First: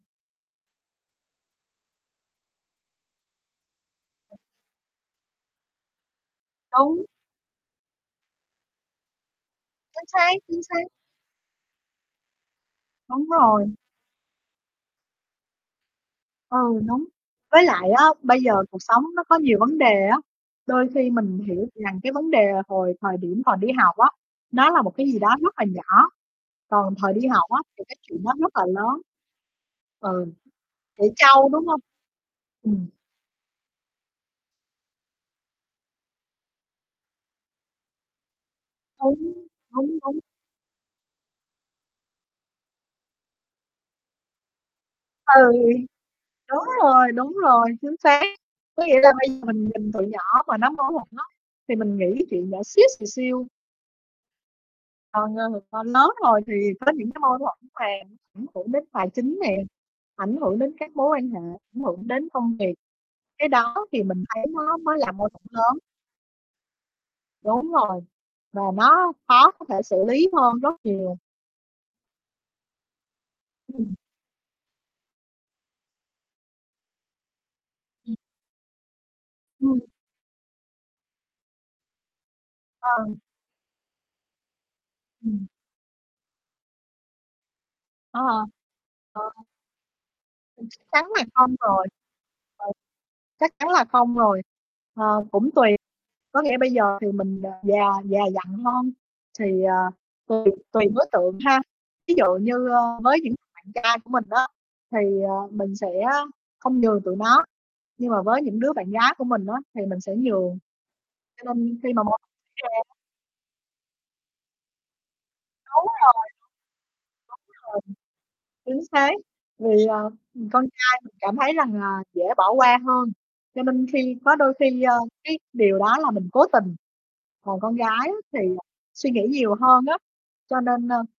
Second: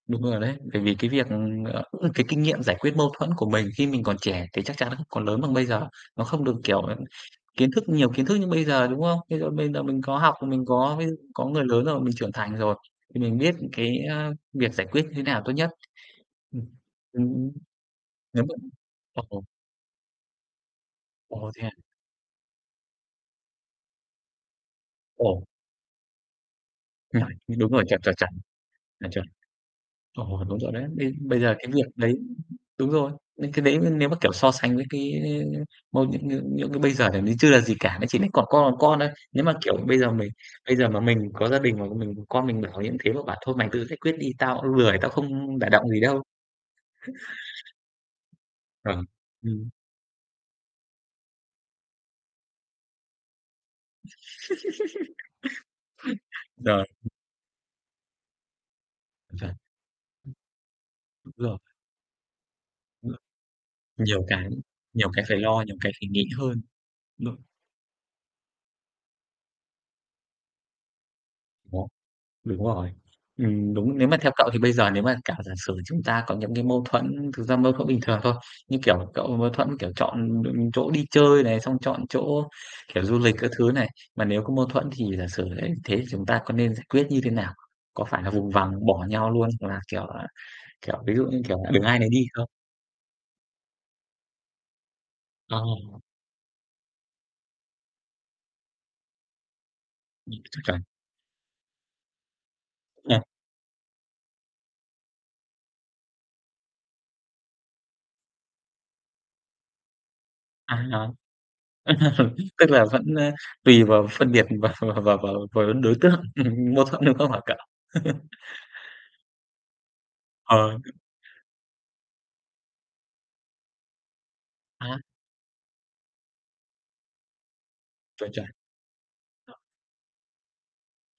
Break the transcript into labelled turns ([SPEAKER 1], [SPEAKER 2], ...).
[SPEAKER 1] Đúng rồi đấy, bởi vì, cái việc, ờ, cái, kinh nghiệm giải quyết mâu thuẫn của mình khi mình còn trẻ thì chắc chắn không có lớn bằng bây giờ. Nó không được, kiểu, ừm,
[SPEAKER 2] Đúng.
[SPEAKER 1] kiến thức nhiều kiến thức như bây giờ, đúng không? Ví dụ bây giờ mình
[SPEAKER 2] Chính
[SPEAKER 1] có
[SPEAKER 2] xác,
[SPEAKER 1] học,
[SPEAKER 2] chính
[SPEAKER 1] mình
[SPEAKER 2] xác.
[SPEAKER 1] có ví dụ có người lớn rồi mình trưởng thành rồi, thì
[SPEAKER 2] Đúng
[SPEAKER 1] mình biết,
[SPEAKER 2] rồi.
[SPEAKER 1] cái, ờ, việc giải quyết như thế nào tốt nhất.
[SPEAKER 2] Ừ,
[SPEAKER 1] Ừm,
[SPEAKER 2] đúng,
[SPEAKER 1] ừm.
[SPEAKER 2] với lại á bây
[SPEAKER 1] Nếu
[SPEAKER 2] giờ
[SPEAKER 1] vẫn
[SPEAKER 2] cuộc sống nó có
[SPEAKER 1] ồ.
[SPEAKER 2] nhiều vấn đề á, đôi khi mình
[SPEAKER 1] Ồ, thế
[SPEAKER 2] hiểu
[SPEAKER 1] à?
[SPEAKER 2] rằng, cái, vấn đề hồi thời điểm còn đi học á, nó là một cái gì đó
[SPEAKER 1] Ồ.
[SPEAKER 2] rất là nhỏ, còn thời đi
[SPEAKER 1] Rồi,
[SPEAKER 2] học á
[SPEAKER 1] đúng rồi,
[SPEAKER 2] thì cái
[SPEAKER 1] chuẩn, chuẩn,
[SPEAKER 2] chuyện
[SPEAKER 1] chuẩn.
[SPEAKER 2] đó rất là lớn.
[SPEAKER 1] À, chuẩn.
[SPEAKER 2] Ừ,
[SPEAKER 1] Ồ, đúng rồi đấy,
[SPEAKER 2] trẻ
[SPEAKER 1] bây bây
[SPEAKER 2] trâu,
[SPEAKER 1] giờ,
[SPEAKER 2] đúng
[SPEAKER 1] cái,
[SPEAKER 2] hông?
[SPEAKER 1] việc đấy
[SPEAKER 2] Ừm.
[SPEAKER 1] đúng rồi, cái đấy nếu mà, kiểu, so sánh với, cái, ơ, mâu những, cái, bây giờ thì chưa là gì cả, nó chỉ là cỏn con còn con thôi.
[SPEAKER 2] Đúng,
[SPEAKER 1] Nếu mà, kiểu, bây
[SPEAKER 2] đúng,
[SPEAKER 1] giờ
[SPEAKER 2] đúng.
[SPEAKER 1] mình bây giờ mà mình có gia đình mà mình con mình mà bảo như thế mà bảo thôi mày tự giải quyết đi, tao cũng lười, tao
[SPEAKER 2] Ừ,
[SPEAKER 1] không đả động gì đâu.
[SPEAKER 2] đúng rồi, đúng rồi, chính xác, có nghĩa
[SPEAKER 1] Chuẩn,
[SPEAKER 2] là bây giờ mình
[SPEAKER 1] ừm.
[SPEAKER 2] nhìn tụi nhỏ mà nó mâu thuẫn á thì mình nghĩ chuyện nhỏ xíu xìu xiu. Còn, ờ, còn lớn rồi thì
[SPEAKER 1] Rồi.
[SPEAKER 2] có những cái mâu thuẫn mà ảnh hưởng đến tài chính
[SPEAKER 1] Chuẩn.
[SPEAKER 2] nè, ảnh hưởng đến các mối quan
[SPEAKER 1] Đúng
[SPEAKER 2] hệ,
[SPEAKER 1] rồi.
[SPEAKER 2] ảnh hưởng đến công việc,
[SPEAKER 1] Ừm.
[SPEAKER 2] cái đó thì mình
[SPEAKER 1] Nhiều
[SPEAKER 2] thấy
[SPEAKER 1] cái
[SPEAKER 2] nó mới
[SPEAKER 1] nhiều
[SPEAKER 2] là
[SPEAKER 1] cái
[SPEAKER 2] mâu
[SPEAKER 1] phải
[SPEAKER 2] thuẫn
[SPEAKER 1] lo, nhiều
[SPEAKER 2] lớn.
[SPEAKER 1] cái phải nghĩ hơn. [unintelligible]
[SPEAKER 2] Đúng rồi, và nó khó có thể xử lý hơn rất nhiều.
[SPEAKER 1] Nó, đúng rồi, ừm,
[SPEAKER 2] Ừm.
[SPEAKER 1] đúng, nếu mà theo cậu thì bây giờ nếu mà cả giả sử chúng ta có những, cái, mâu thuẫn, thực ra mâu thuẫn bình
[SPEAKER 2] Ừm.
[SPEAKER 1] thường thôi, như, kiểu, cậu mâu thuẫn,
[SPEAKER 2] Ừm.
[SPEAKER 1] kiểu, chọn, ừm, chỗ đi chơi này, xong chọn chỗ, kiểu,
[SPEAKER 2] Ờ.
[SPEAKER 1] du lịch các thứ này, mà nếu có mâu thuẫn thì giả sử
[SPEAKER 2] Ừm.
[SPEAKER 1] đấy thế, thì chúng ta có nên giải quyết như thế nào? Có
[SPEAKER 2] Ờ,
[SPEAKER 1] phải là vùng vằng bỏ
[SPEAKER 2] ờ.
[SPEAKER 1] nhau luôn, hoặc là, kiểu, à,
[SPEAKER 2] Ừm, chắc
[SPEAKER 1] kiểu,
[SPEAKER 2] chắn
[SPEAKER 1] ví
[SPEAKER 2] là
[SPEAKER 1] dụ như,
[SPEAKER 2] không
[SPEAKER 1] kiểu là, đường
[SPEAKER 2] rồi. Ừ,
[SPEAKER 1] ai này đi không?
[SPEAKER 2] chắc chắn là không rồi, ờ, cũng
[SPEAKER 1] Ờ.
[SPEAKER 2] tùy, có nghĩa bây giờ thì mình, ờ, già già dặn hơn thì, à,
[SPEAKER 1] Ừm,
[SPEAKER 2] tùy
[SPEAKER 1] chuẩn
[SPEAKER 2] tùy
[SPEAKER 1] chuẩn.
[SPEAKER 2] đối tượng ha, ví dụ như, ờ, với
[SPEAKER 1] À.
[SPEAKER 2] những bạn trai của mình á thì, ờ, mình sẽ không nhường tụi nó, nhưng mà với những đứa bạn gái của mình á thì mình sẽ nhường.
[SPEAKER 1] À.
[SPEAKER 2] Cho nên khi mà mâu thuẫn xảy
[SPEAKER 1] Tức là
[SPEAKER 2] ra
[SPEAKER 1] vẫn, ờ, tùy vào phân biệt vào vào vào vào vào
[SPEAKER 2] Đúng
[SPEAKER 1] đối
[SPEAKER 2] rồi. Đúng
[SPEAKER 1] tượng
[SPEAKER 2] rồi.
[SPEAKER 1] mâu thuẫn, đúng không hả cậu?
[SPEAKER 2] Chính xác, vì, ờ, ừm, con
[SPEAKER 1] Ờ.
[SPEAKER 2] trai mình cảm thấy rằng là dễ bỏ qua hơn cho nên khi có đôi khi, ờ,
[SPEAKER 1] A.
[SPEAKER 2] cái, điều đó là mình cố tình, còn con gái á
[SPEAKER 1] Chuẩn,
[SPEAKER 2] thì,
[SPEAKER 1] chuẩn.
[SPEAKER 2] à, suy nghĩ nhiều hơn á, cho nên, ơ